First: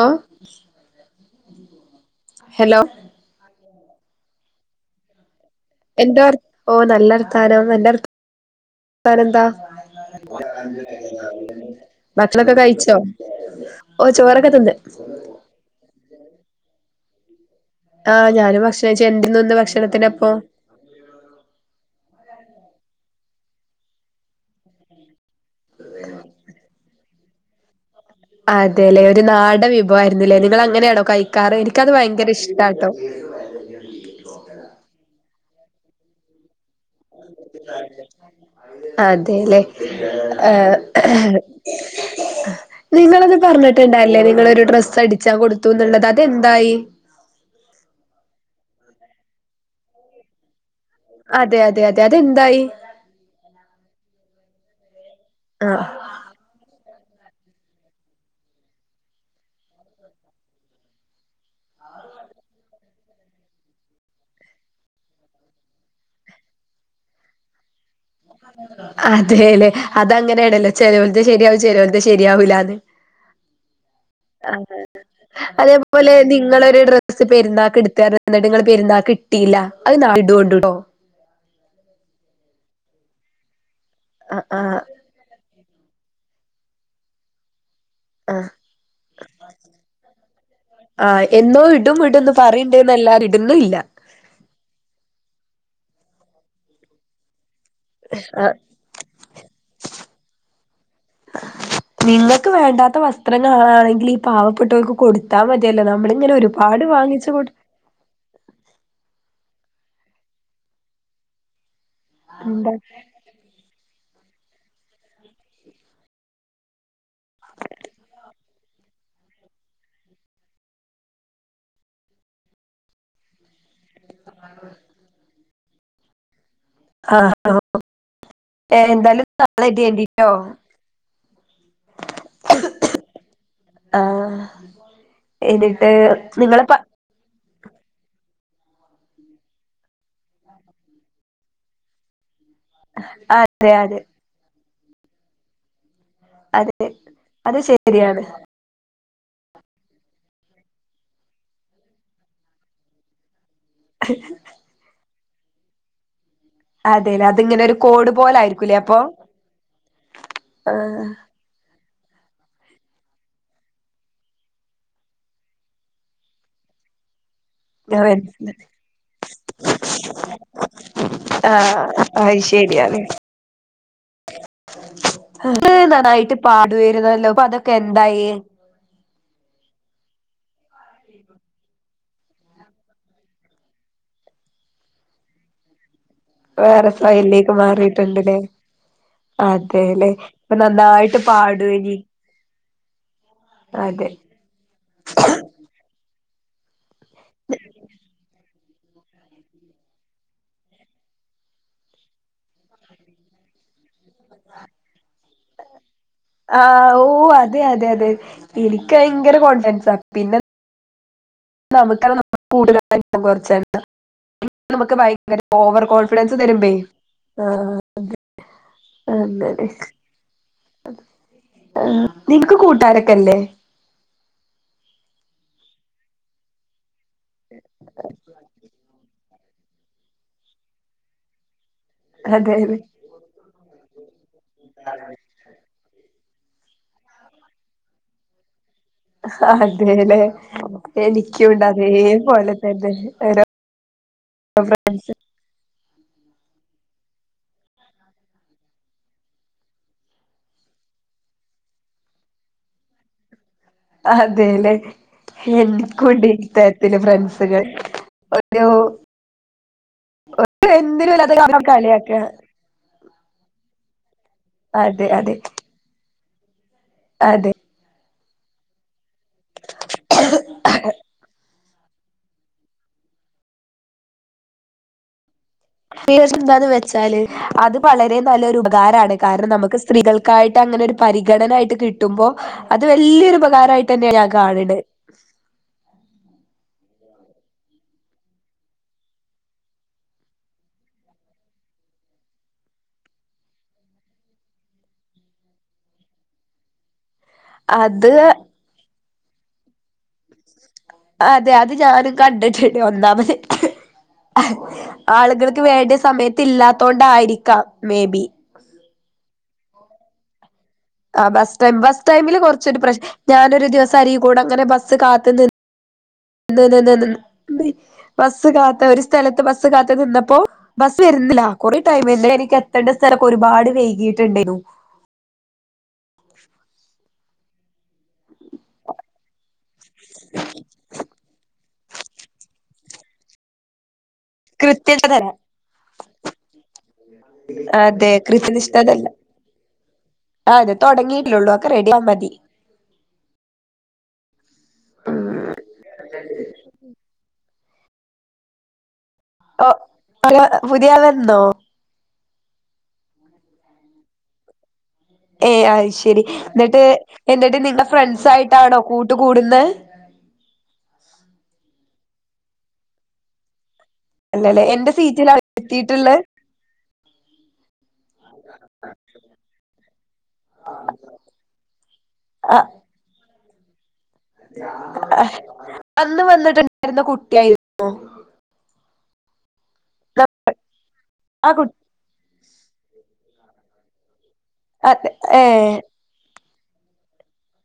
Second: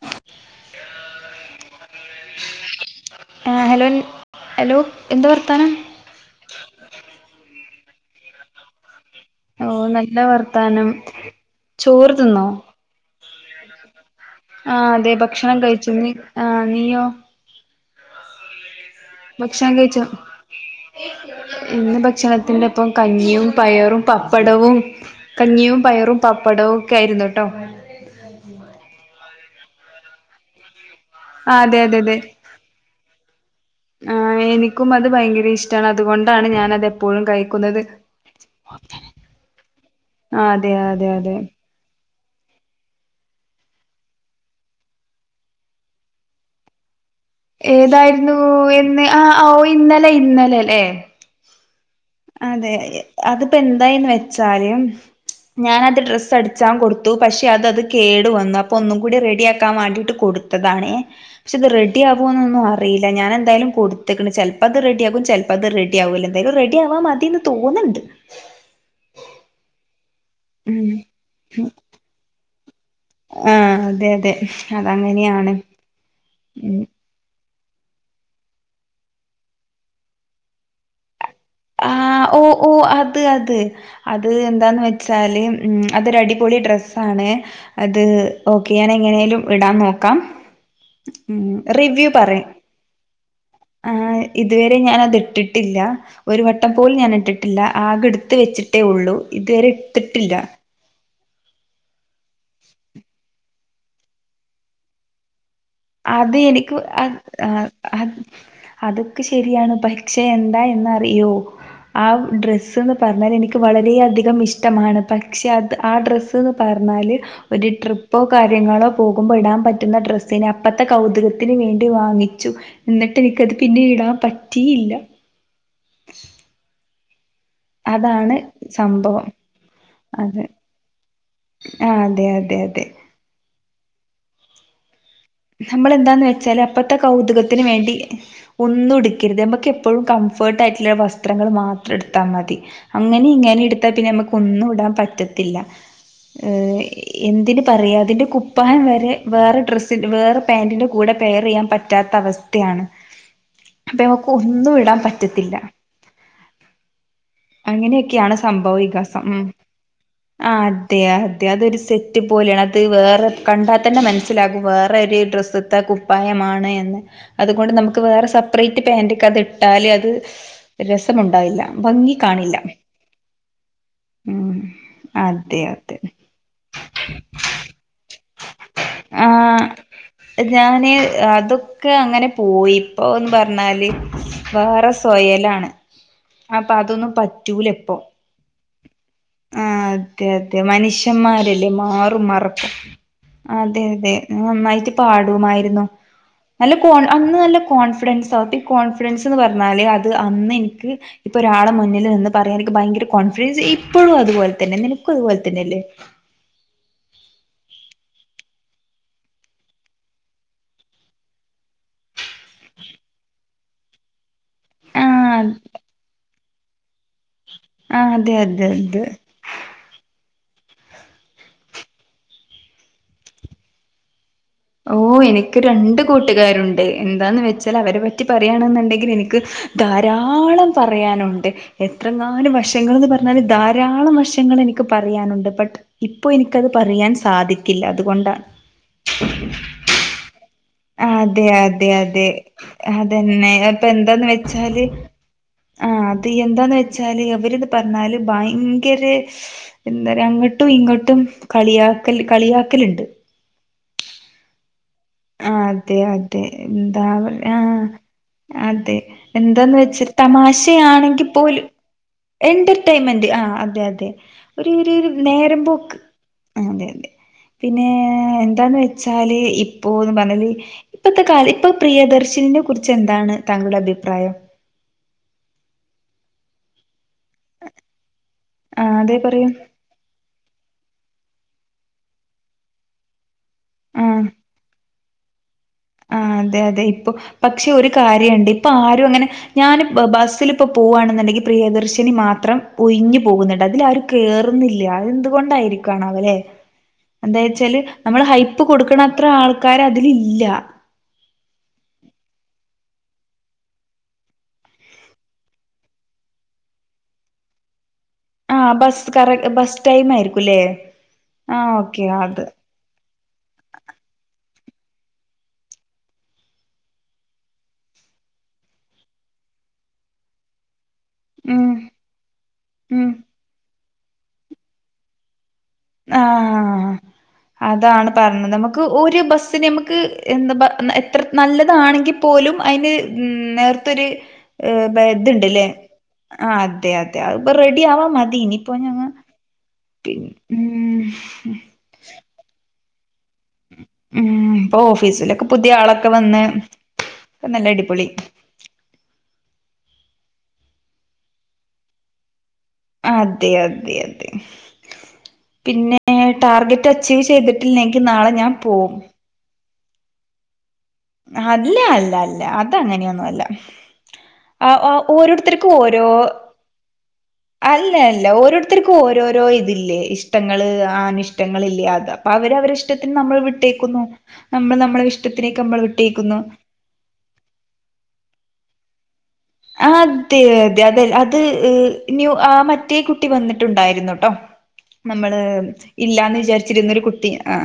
ഹ hello ആ hello hello എന്താ വർത്താനം എന്റൊർ ഓ നല്ലർഥാനോ എന്റെർഥം ഓ നല്ല വർത്താനം ചോറ് തിന്നോ ഉ [unintelligible] ആ അതെ ഭക്ഷണം കഴിച്ചതിന് ആഹ നീയോ ആഹ് ഞാനരു ഭക്ഷണം കഴിച്ചു എന്തായിരുന്നു ഇന്ന് ഭക്ഷണം കഴിച്ച ഭക്ഷണത്തിനപ്പോ ഇന്ന് ഭക്ഷണ ത്തി്റെ ഇപ്പം കഞ്ഞിയും പയറും പപ്പടവും കഞ്ഞിയും പയറും പാപ്പടവും ായിുന്ന കേട്ടോ അതെല്ലെ ഇത് നാട വിഭവമായിരുന്നില്ലേ നിങ്ങങ്ങനെയ ആ കഴിക്കാറ് അതെ എനിക്കത് അതെ അതെ ഭയങ്കര ഇഷ്ട കേട്ടോ ആ എനിക്കും അത് ഭയങ്കര ഇഷ്ട അതുകൊണ്ടാണ് ഞാനത് എപ്പോഴും കഴിക്കുന്നത് അതെല്ലേ ആ അതെ അതെ അതെ നിങ്ങളത് പറഞ്ഞിട്ടുണ്ടല്ലേ നിങ്ങളൊരു ഡ്രസ് അടിച്ചാ കൊടുത്തുന്നുള്ളത് അതെന്തായി ഏതായിരുന്നു എന്ന് ആ ഓ ഇന്നലെ ഇന്നലെ അല്ലെ. അതെ അതെ അതെ അതെന്തായി അതെ അതിപ്പോ എന്തായന്ന് വെച്ചാലും ആ ഞാനാത് ഡ്രസ് അടിച്ചം കൊടു പക്ഷെ അത് അത് കേടു വന്നപ്പോ ഒന്നും കൂടി റെഡിയ ആക്കാൻ വേണ്ടിയിട്ട് കൊടുത്തതാണേ പക്ഷേ അത് റെഡിയകൂ എന്നൊന്നും അറിയില്ല ഞാൻ എന്തായാലും ചെലപ്പോ അത് റെഡി ആകും ചെലപ്പോ അത് റെഡി ആകുല എന്തായാലും. ആവാ മതിന്ന് തോന്നണ്ട്. അതലെ. അതങ്ങനെയണല്ലോ ഉം ചെലർക്ക് ശരിയാവും ചെലർക്ക് ശരിയാകൂലാന്ന്. അ അതെ അതെ അതങ്ങനെയാണ്. നിങ്ങളൊടെ ഉം ഡ്രസ്സിൻ്റെ പെരന്ത. [inaudible] നിങ്ങ പേരെന്താ കിട്ടയില്ല അത് [inaudible] ആഹ് ഓ ഓ അത് അത്. അത് ആഹ് ആഹ് എന്താന്ന് വെച്ചാല്. ഉം അതൊരുടിപൊളി ഡ്രസ്സന്നെ. അത് ആഹ് ഓക്കെ ഞാൻ എങ്ങനെലും ഇടാം നോക്കാം ആഹ് എന്നോ ഇടും റിവ്യൂ ഇടുംന്ന് പറയാ പറയണ്ട്ന്നല്ലാതെ ഇടുന്നുല്ല ആ ഇതുവരെ ഞാനിത് ഇട്ടിട്ട്. ട്ടില്ല. ഒരു വട്ടം പോലും ഞാനിട്ടി. ടില്ല ആകെ എടുത്ത് ആഹ് വെച്ചിട്ടേ ഉള്ളൂ. ഇതുവരെ ഇട്ടിടില്ല. നിങ്ങക്ക് വേണ്ടാത്ത വസ്ത്രങ്ങളാണെങ്കി ഈ പാവപ്പെട്ടവർക്ക് കൊടുത്താ മതി. അത് എനിക്ക് അത് ശരിയാണ് പക്ഷേ എന്താ എന്നറിയോ ആ എന്താ ഡ്രസ്സ്ന്ന് പറഞ്ഞാൽ എനിക്ക് വളരെയധികം അധിക ഇഷ്ടമാണ് പക്ഷെ അത് ആ ഡ്രസ്സ്ന്ന് പറഞ്ഞാല് ഒരു ട്രിപ്പോ കാര്യങ്ങളോ പോകുമ്പോൾ ഇടാൻ പറ്റുന്ന ഡ്രസിന കൗതുകത്തിന് വേണ്ടി വാങ്ങിച്ചു എന്നിട്ട് എനിക്കത് പിന്നെ ഇടാൻ പറ്റിയില്ല. [inaudible] ആഹ അതാണ് സംഭവം നാളെ ഇടേണ്ടിട്ടോ അത് ആ അതെ അതെ അതെ ആഹ നമ്മള് എന്താന്ന് വെച്ചാല് അപ്പത്തെ കൗതുക ത്തിന് വേണ്ടി ഒന്നും എടുക്കരുത്. നമക്ക് എപ്പോഴും കംഫേർട്ട് ആയിട്ടുള്ള വസ്ത്രങ്ങൾ മാത്രം എടുത്താ മതി. അങ്ങനെ ഇങ്ങനെ അതെ എടുത്താൽ അതെ പിന്നെ നമ്മുക്ക് ഒന്നും ഇടാൻ പറ്റത്തില്ല ഏ അതെ അത് എന്തിന് പറയാ ശരിയാണ് അതിന്റെ കുപ്പായം വരെ വേറെ ഡ്രസ് വേറെ പാന്റിന്റെ കൂടെ പെയർ ചെയ്യാൻ പറ്റാത്ത അവസ്ഥയാണ് അപ്പൊ ഞമക്ക് ഒന്നും ഇടാൻ പ റ്റത്തില്ല അതെല്ലേ അതിങ്ങനെ ഒരു കോഡ് അങ്ങനെയൊക്കെയാണ് പോലെ സംഭവ ആയിരിക്കൂലേ അപ്പൊ വികാസം ഉം ആ അതെ ആഹ് അതെ അതൊരു സെ പോലെണത് വേറെ കണ്ടാൽ തന്നെ മനസ്സിലാ വേറെര് ഡ്രസ്സത്തെ കുപ്പായമാണ് എന്ന് അതുകൊണ്ട് നമുക്ക് ഞാൻ വേറെ മനസ്സിലായി സെപ്പറേറ്റ് പാന്റ്ക്കത് ഇട്ടാല് അത് രസമുണ്ടായില്ല ആഹ് ഭംഗി അത് കാണില്ല ശരിയാണ് ഉം അതെ അതെ നന്നായിട്ട് പാടുവായിരുന്നല്ലോ അപ്പൊ അതൊക്കെ എന്തായി ആ ഞാന് അതൊക്കെ അങ്ങനെ പോയിപ്പൊ എന്ന് പറഞ്ഞാല് വേറെ സ്വയലാണ് അപ്പൊ വേറെ അതൊന്നും സൊയലിലേക്ക് പറ്റൂല ഇപ്പൊ മാറിയിട്ടുണ്ടല്ലേ ആ അതെല്ലേ അതെ ഇപ്പൊ അതെ നന്നായിട്ട് മനുഷ്യമാരല്ലേ പാടുവേനി മാറും മറക്കും അതെ അതെ ഞാൻ നന്നായിട്ട് പാടുമായിരുന്നു നല്ലോം കോൺ അന്ന് നല്ല കോൺഫിഡൻസ് പ്പി കോൺഫിഡൻസ് ന്ന് പറഞ്ഞാല് അത് അന്ന് ഇൻക്ക് ഇപ്പൊ ഒരാളെ മുന്നിൽ നിന്ന് പറയാൻ എനിക്ക് ഭയങ്കര കോൺഫിഡൻസ് ഇ ഇപ്പഴും അതുപോലെന്നെ നിനക്കും അതുപോ തന്നല്ലേ ആ ഓ അതെ അതെ അതെ ഇനിക്ക് ഭയങ്കര കോൺഡൻസാ പിന്നെ നമ്ക്കാണ് കൂടുതൽ യാലും കൊറച്ച് കാണ്ക അന്ന് നമ്ക്ക് ഭയങ്കര ആഹ് ഓവർ കോൺഫിഡൻസ് ത്ത് തരുമ്പേ ആഹ് അതെ അതെ അതെ നിങ്ങ്ക്ക് കൂട്ടാരൊക്കെല്ലേ ഓ എനിക്ക് രണ്ട് കൂട്ടുകാരുണ്ട് എന്താന്ന് വെച്ചാൽ അവരെ പറ്റി പറയാണ് ന്ന്ണ്ടെങ്കിൽ എനിക്ക് ധാരാളം പറയാനുണ്ട് അതെ എത്രങ്ങാനും അതെ വർഷങ്ങള്ന്ന് പറഞ്ഞാല് ധാരാളം വർഷങ്ങൾ ഇനിക്ക് പറയാനുണ്ട് ബട്ട് ഇ ഇപ്പൊ ഇനിക്കത് പറയാൻ സാധിക്കില്ല അതുകൊണ്ടാ അതെലെ അതെ അതെ അതെ തന്നെ ഓരോ അതന്നെ അപ്പൊ എന്താന്ന് വെച്ചാല് ആ അത് എന്താന്ന് വച്ചാല് അവര്ത് പറഞ്ഞാല് ഭയങ്കര എന്താറയ അങ്ങോട്ടും ഇങ്ങോട്ടും കളിയാക്കല് കളിയാക്കല്ണ്ട് അതെലെ അതെ എനിക്കുംണ്ട് അതെ ഇത്തരത്തില് എന്താ ഫ്രണ്ട്സുകൾ ഒരൊ ഇതാന്ന് വെച്ച് തമാശയാണെങ്കി പോലും കളിയാക്ക എന്റർടൈമെന്റ് ആ അതെ അതെ ഒര് ര് അതെ അതെ നേരം പോക്ക് ആ അതെ അതെ പിന്നെ എന്താന്ന് വെച്ചാല് ഈ ഇപ്പോന്ന് പറഞ്ഞല് ഇപ്പത്തെ കാല ഇപ്പൊ പ്രിയദർശിനിനെ കുറിച്ച് എന്താണ് താങ്കളുടെ അഭിപ്രായം പ്രിയദർശിനി എന്താന്ന് വെച്ചാല് അത് വളരെ നല്ലൊരു ആഹ് ഉപകാരമാണ് അതെ പറയൂ കാരണം നമുക്ക് സ്ത്രീകൾക്കായിട്ട് അങ്ങനെ ഒരു പരിഗണന ആയിട്ട് കിട്ടുമ്പോ അത് വലിയൊരു ക്കാരായിട്ട്ന്നെയാ ആഹ് ഞാൻ കാണണ് [inaudible] ആ അതെ അതെ ഇപ്പൊ പക്ഷെ ഒരു കാര്യുണ്ട് ഇപ്പൊ ആരും അങ്ങനെ ഞാൻ ബസ്സൽ ഇപ്പ പോവവാണെന്നുണ്ടെങ്കിൽ പ്രിയദർശിനി മാത്രം ഒിഞ്ഞു പോകുന്നുണ്ട് അതിലാരും കേറുന്നില്ല അത് എന്തുകൊണ്ടായിരിക്കുണ അവലെ എന്താ വെച്ചാല് അത് നമ്മൾ ഹൈപ്പ് കൊടുക്കണത്ര ആൾ ആൾക്കാര് അതിലില്ല അതെ അത് ഞാനും കണ്ടിട്ടുണ്ട് ഒന്നാമത് ആളുകൾക്ക് വേണ്ട സമയത്ത് ഇല്ലാത്തോ കൊണ്ടായിരിക്കാം മേബി ആ ബസ്സ് കറക് ബസ് ടൈം ആയിരിക്കുംല്ലേ ആ് ബസ് ആ ടൈ ബസ് ഓക്കെ ടൈമില് അത് കുറച്ചൊരു പ്ര ഞാനൊരു ദിവസ അരി കൂട അങ്ങനെ ബസ് കാത്ത നി നി ബസ് കാത്ത ഒരു സ്ഥലത്ത് ബസ് കാത്തു നിന്നപ്പോ ബസ് വരുന്നില്ല ഉം കൊറെ ടൈം വ എനിക്ക് എത്തേണ്ട ഉം സ്ഥലക്ക ഒരുപാട് വൈകി യിട്ടുണ്ടരുന്നു ആഹ അതാണ് പറഞ്ഞത് നമുക്ക് ഒരു ബസ്സിന് നമുക്ക് എന്ത എത്ര നല്ലതാണെങ്കിൽ പോലും അതിന് ഉ നേർത്തൊരു കൃത്യനിഷ്ഠതല്ല ഇതുണ്ടല്ലേ ആ അതെ അതെ ഇപ്പൊ റെഡി ആവാ മതി ഇനിപ്പോ ഞങ്ങ പിന്നെ അതെ ഉം തുടങ്ങിട്ടിലുള്ളവാക്ക റെഡിയ ആ മതി ഉം ഇപ്പൊ ഓഫീസിലൊക്കെ പുതിയ ആളൊക്കെ വന്ന് നല്ല അടിപൊളി പുതിയാൾ വന്നോ അതെ അതെ അതെ ഏ അ പിന്നെ ശരി എന്നിട്ട് ടാർഗറ്റ് അച്ചീവ് എന്നിട്ട് നിങ്ങ ചെയ്തിട്ടില്ലെങ്കിൽ ഫ്രണ്ട്സ നാളെ ഞാൻ ആയിട്ടാണോ പോവും കൂട്ടു കൂടുന്ന്നേ അല്ല അല്ല അല്ല അത അങ്ങനെയൊന്നും അല്ല അല്ലല്ലേ ആ എന്റെ സീറ്റിലാ ഓരോരുത്തർക്കും ഓരോ എത്തിയിട്ടുള്ളെ അല്ല അല്ല ഓരോരുത്തർക്കും ഓരോരോ ഇതില്ലേ ഇഷ്ടങ്ങള് അനി ഇഷ്ടങ്ങല്ലേ അത് അപ്പൊ അവര ആഹ് അവരിഷ്ടത്തിന് നമ്മൾ വിട്ട ട്ടെക്കുന്നു അന്ന് വന്നിട്ടുണ്ടായിരുന്ന കുട്ടിയായിരുന്നോ അ അതെ അതെ അത് ആ കു ഇനി ആ മറ്റേ കുട്ട കൂട്ടി വന്നിട്ടുണ്ടായിരുന്നു കേട്ടോ അതെ നമ്മള് ഏഹ് ഇല്ലാന്ന് വിചാരി ച്ചിരുന്നൊരു കുട്ടി ആ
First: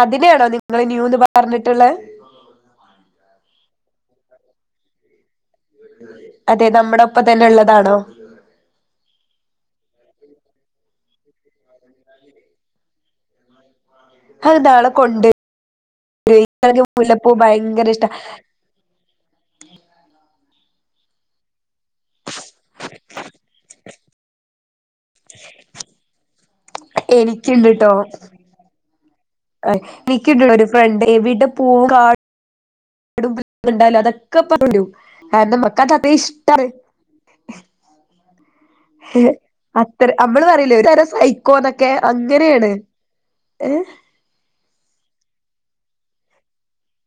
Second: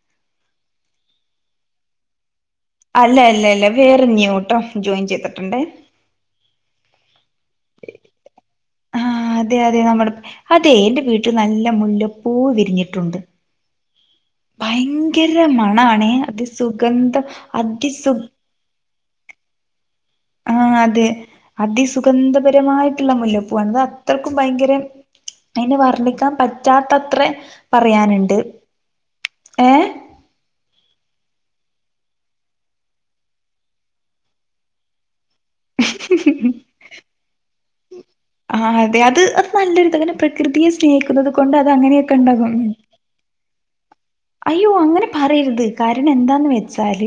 അതിനെയാണോ നിങ്ങ ന്യൂന്ന് പറഞ്ഞിട്ടുള്ളെ അല്ല അല്ല അല്ല വേറൊരു ന്യൂട്ടോ ജോയിൻ ചെയ്തിട്ടുണ്ടേ അതെ നമ്മടം ക്ക തന്നെള്ളതാണോ ആ അതെ അതെ നമ്മുടെ അതെ എന്റെ വീട്ടി നല്ല മുല്ലപ്പൂ വിരിഞ്ഞിട്ടുണ്ട് അത് നാളെ ഭയങ്കര കൊണ്ടുവരോ മണാണേ അതി എനിക്ക് സുഗന്ധം മുല്ലപ്പൂ ഭയങ്കര അതി ഇഷ്ടാ സുഗ് ആ അതെ അതിസുഗന്ധപരമായിട്ടുള്ള മുല്ലപ്പൂവാണത് അത്രക്കും ഭയങ്കര തിന് വർണ്ണിക്കാൻ പറ്റാത്തത്ര പറയാനിണ്ട് അ നിക്കണ്ടോരു ഫ്രണ്ട്. എവിടെ പൂ കാ ണ്ടാലതൊക്കെ പ ആ എന്റെ മക്കാ അത് ഇഷ്ടാ. ആ അതെ അത് അത് നല്ലൊരുതാ അത്ര അങ്ങനെ നമ്മള് പ്രകൃതിയെ പറയില്ലേ ഒരു തരം സ്നേഹിക്കുന്നത് കൊണ്ട് അത് സൈക്കോന്നൊക്കെ അങ്ങനെയൊക്കൊണ്ടാകും. അങ്ങനെയാണ് ഏഹ് അയ്യോ അങ്ങനെ പറയരുത് കാരണം എന്താന്ന് വെച്ചാല്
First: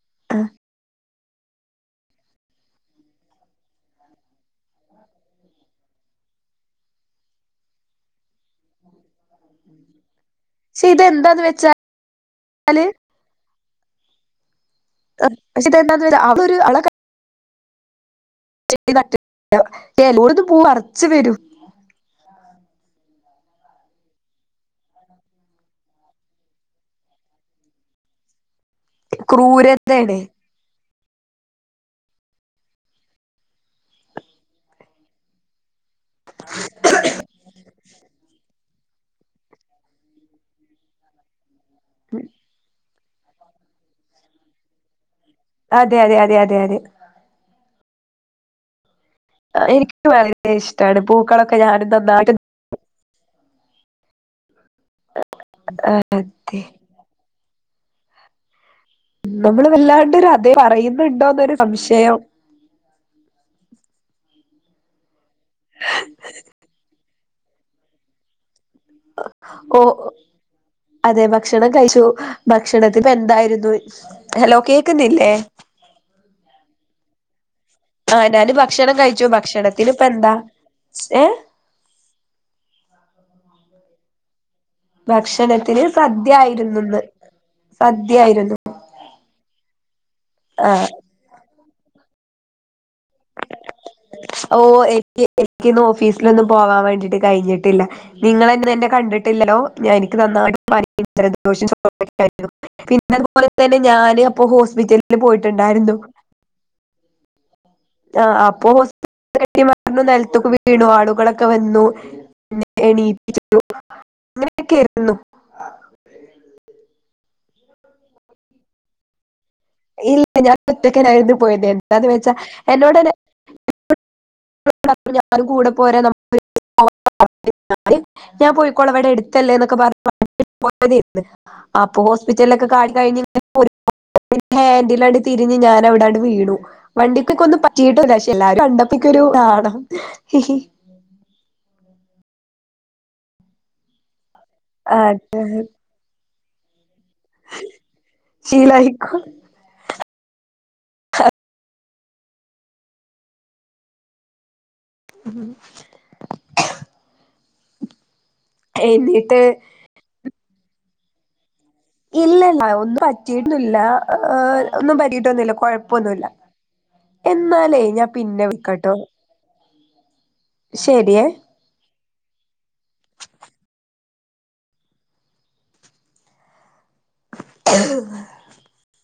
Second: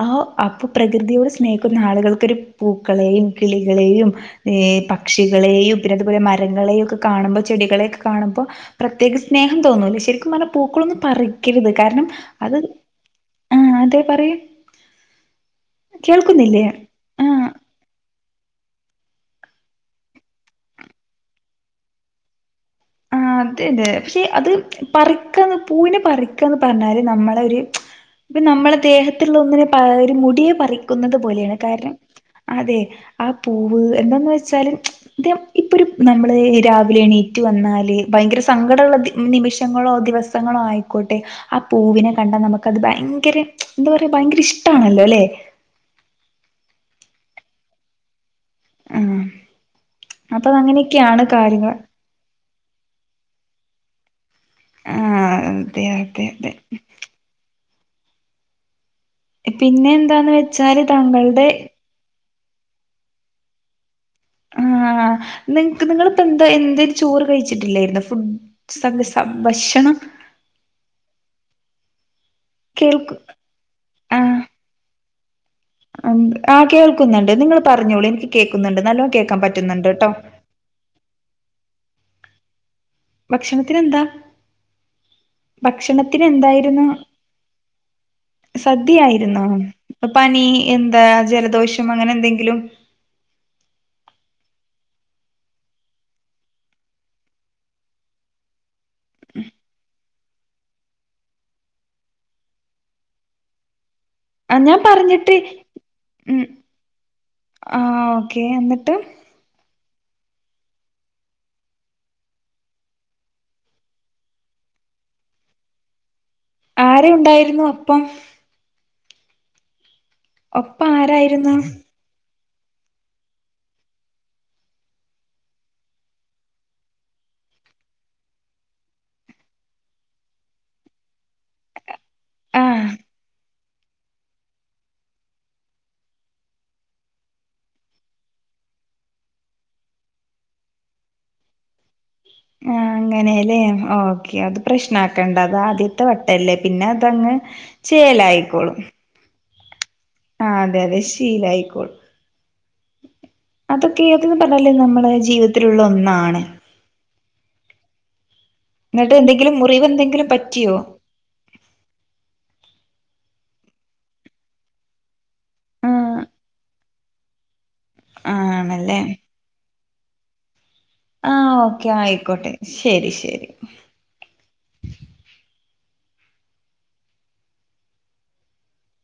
ആഹോ ആഹ് ആപ്പ പ്രകൃതിയോട് സ് സ്നേഹിക്കുന്നാളുകൾക്കൊരു പൂക്കളേയും കിളികളേയും എ പക്ഷികളേയും തിരുവനന്തപുരം മരങ്ങളേയും ഒക്കെ കാണുമ്പ ചെടികളക്കെ കാണുമ്പ പ്രത്യകം സ്നേഹം തോന്നും ശരി മന പക്ഷെ പൂക്കളെന്നെ പറി ഇതെന്താന്ന് കിരുത് കാരണം അത് വെച്ചാല് ആ അതെ പറയൂ പക്ഷെ ഇത് എന്താന്ത് അവളൊരു കേൾക്കുന്നില്ലേ അവളെ ക ആ [unintelligible] ഏല്ലോട്ത്ത് പൂവറച്ചു വരും ആ അതെലേ പക്ഷെ അത് പറിക്കന്ന് പൂവിനെ പറിക്കന്ന് പറഞ്ഞാല് നമ്മളെ ഒരു പ്പ നമ്മളെ ദേഹത്തുള്ള ഒന്നിനെ പരു ഒരു ക്രൂരതയാണ് മുടിയെ പറി ക്കുന്നപോലെയാണ് കാരണം അതെ ആ പൂവ് എന്താന്ന് വെച്ചാലെ ഇപ്പൊരു നമ്മളേ ഈ രാവിലെ എണീറ്റ് ലേ ഭയങ്കര സങ്കടമള്ള നിമിഷങ്ങളോ ദിവസങ്ങളോ ആയിക്കോട്ടെ ആ ആ പൂവിനെ കണ്ടാൽ നമുക്കത് ഭയ് ഭയങ്കര എന്താ പറയുക ഭയങ്കര ഇഷ്ട്ടാണല്ലോ അല്ലേ അതെ അതെ അതെ അതെ അതെ ആഹ് ആഹ് എനിക്ക് അപ്പൊ വളരെ ഇഷ്ട്ടാണ് അങ്ങനെയൊക്കെയാണ് പൂക്കളൊക്കെ കാര്യങ്ങൾ ഞാനും നന്നായിട്ട് ആഹ് അതെ അതെ അതെ നമ്മൾ പിന്നെ എന്താന്ന് വല്ലാണ്ടൊരതേ വെച്ചാല് താങ്കളുടെ പറയുന്നുണ്ടോന്നൊരു സംശയം ആഹ് നിങ്ങക്ക് നിങ്ങള് ഇപ്പോ എന്താ എന്തിര് ചോറ് കഴിച്ച കഴിച്ചിട്ടില്ലായിരുന്നു ഫുഡ് സം സം ഓ ഭക്ഷണം അതെ ഭക്ഷണം കഴിച്ചു ഭക്ഷണത്തിപ്പം കേൾക്കു എന്തായിരുന്നു ഹലോ കേക്കുന്നില്ലെ എ അം കേൾക്കുന്നുണ്ട് നിങ്ങള് ആ ഞാന് ഭക്ഷണം കഴിച്ചു പറ്റുന്നുണ്ട് ഭക്ഷണത്തിന് ഇപ്പ ട്ടോ എന്താ ഏ ഭക്ഷണത്തിനെന്താ ഭക്ഷണത്തിന് സദ്യായിരുന്നുന്ന് സദ്യയായിരുന്നു രുന്നോ പനി എന്താ ജലദോഷം അങ്ങനെ എന്തെങ്കിലും ഓ എനിക്ക് എനിക്കിന്ന് ഓഫീസിലൊന്നും പോവാൻ വേണ്ടിട്ട് കഴിഞ്ഞിട്ടില്ല നിങ്ങളെങ്ങനെ എന്റെ കണ്ടിട്ടില്ലല്ലോ ഞാന് എനിക്ക് നന്നായിട്ട് പനിയും ജലദോഷം ചുമയും ആയിരുന്നു പിന്നെതുപോലെ തന്നെ ഞാൻ അപ്പോ ആഹ് ഞാൻ ഹോസ്പിറ്റലില് പറഞ്ഞിട്ട് പോയിട്ടുണ്ടായിരുന്നു ഉം ആഹ് ആ ഓക്കെ അപ്പൊ എന്നിട്ട് ഹോസ്പിറ്റ [unintelligible] നെൽതുക്ക് വീണു ആളുകളൊക്കെ വന്നു പിന്നെ എണീപ്പിച്ചു അങ്ങനെയൊക്കൊയിരുന്നു ആരരെ ഉണ്ടായിരുന്നു ഒപ്പം ഇല്ല ഞാൻ ഒപ്പം ഒറ്റക്കനായിരുന്നു ആരായിരുന്നു പോയത് എന്താന്ന് വെച്ചാ എന്നോടനെ പ് [unintelligible] ഞാനും കൂടെ പോരാ നമുക്കൊരുമിച്ച് പോവാ പറഞ്ഞു ഞാന് ഞാൻ പോയിക്കോളാ വടെ എടുത്തല്ലേ എന്നൊക്കെ പറഞ്ഞ് പോയതേയ്ര്ന്ന് അ അപ്പോ ഹോസ്പിറ്റലിലൊക്കെ ആഹ് കാട്ടി കഴിഞ്ഞ് ങ്ങനെ പോരുമ്പോ ഹാൻഡിലാണ്ട് തിര്ഞ്ഞ് ഞാനാവിടാണ്ട് വീണു. വണ്ടിക്കൊക്ക ഒന്നും പറ്റിയിട്ട്ല്ല. പക്ഷേ എല്ലാരും കണ്ടപ്പോ ഇ ൻക്കൊരു നാണം. ആ അങ്ങനേ ല്ലേ ഓ അത് പ്രശ്നാക്കേണ്ട അതെ അത് ആദ്യത്തെ വ അല്ലേ പിന്നെ തങ്ങ് ചേലായിക്കോളും. ശീലായിക്കോ ആ അതെ അതെ ശീലാ യിക്കോളും അതൊക്കെ നമ്മുടെ ജീവിതത്തിലുള്ള ഒന്നാണ്. ഇന്നട്ട് എന്നിട്ട് എന്തെങ്കിലും മുറിവ് എന്തെങ്കിലും പറ്റി റ്റിയോ? ഇല്ലല്ല ഒന്നും പറ്റിയിട്ടുല്ല ഒന്നും പറ്റി യിട്ടൊന്നുല്ല. ആഹ് കൊയപ്പന്നുല്ല. എന്നാലേ ഞാൻ പിന്നെ, വിളിക്കാട്ടോ ശരിയേ ആ.. ഓക്കെയായി ആയിക്കോട്ടെ, ശരി ശരി [inaudible]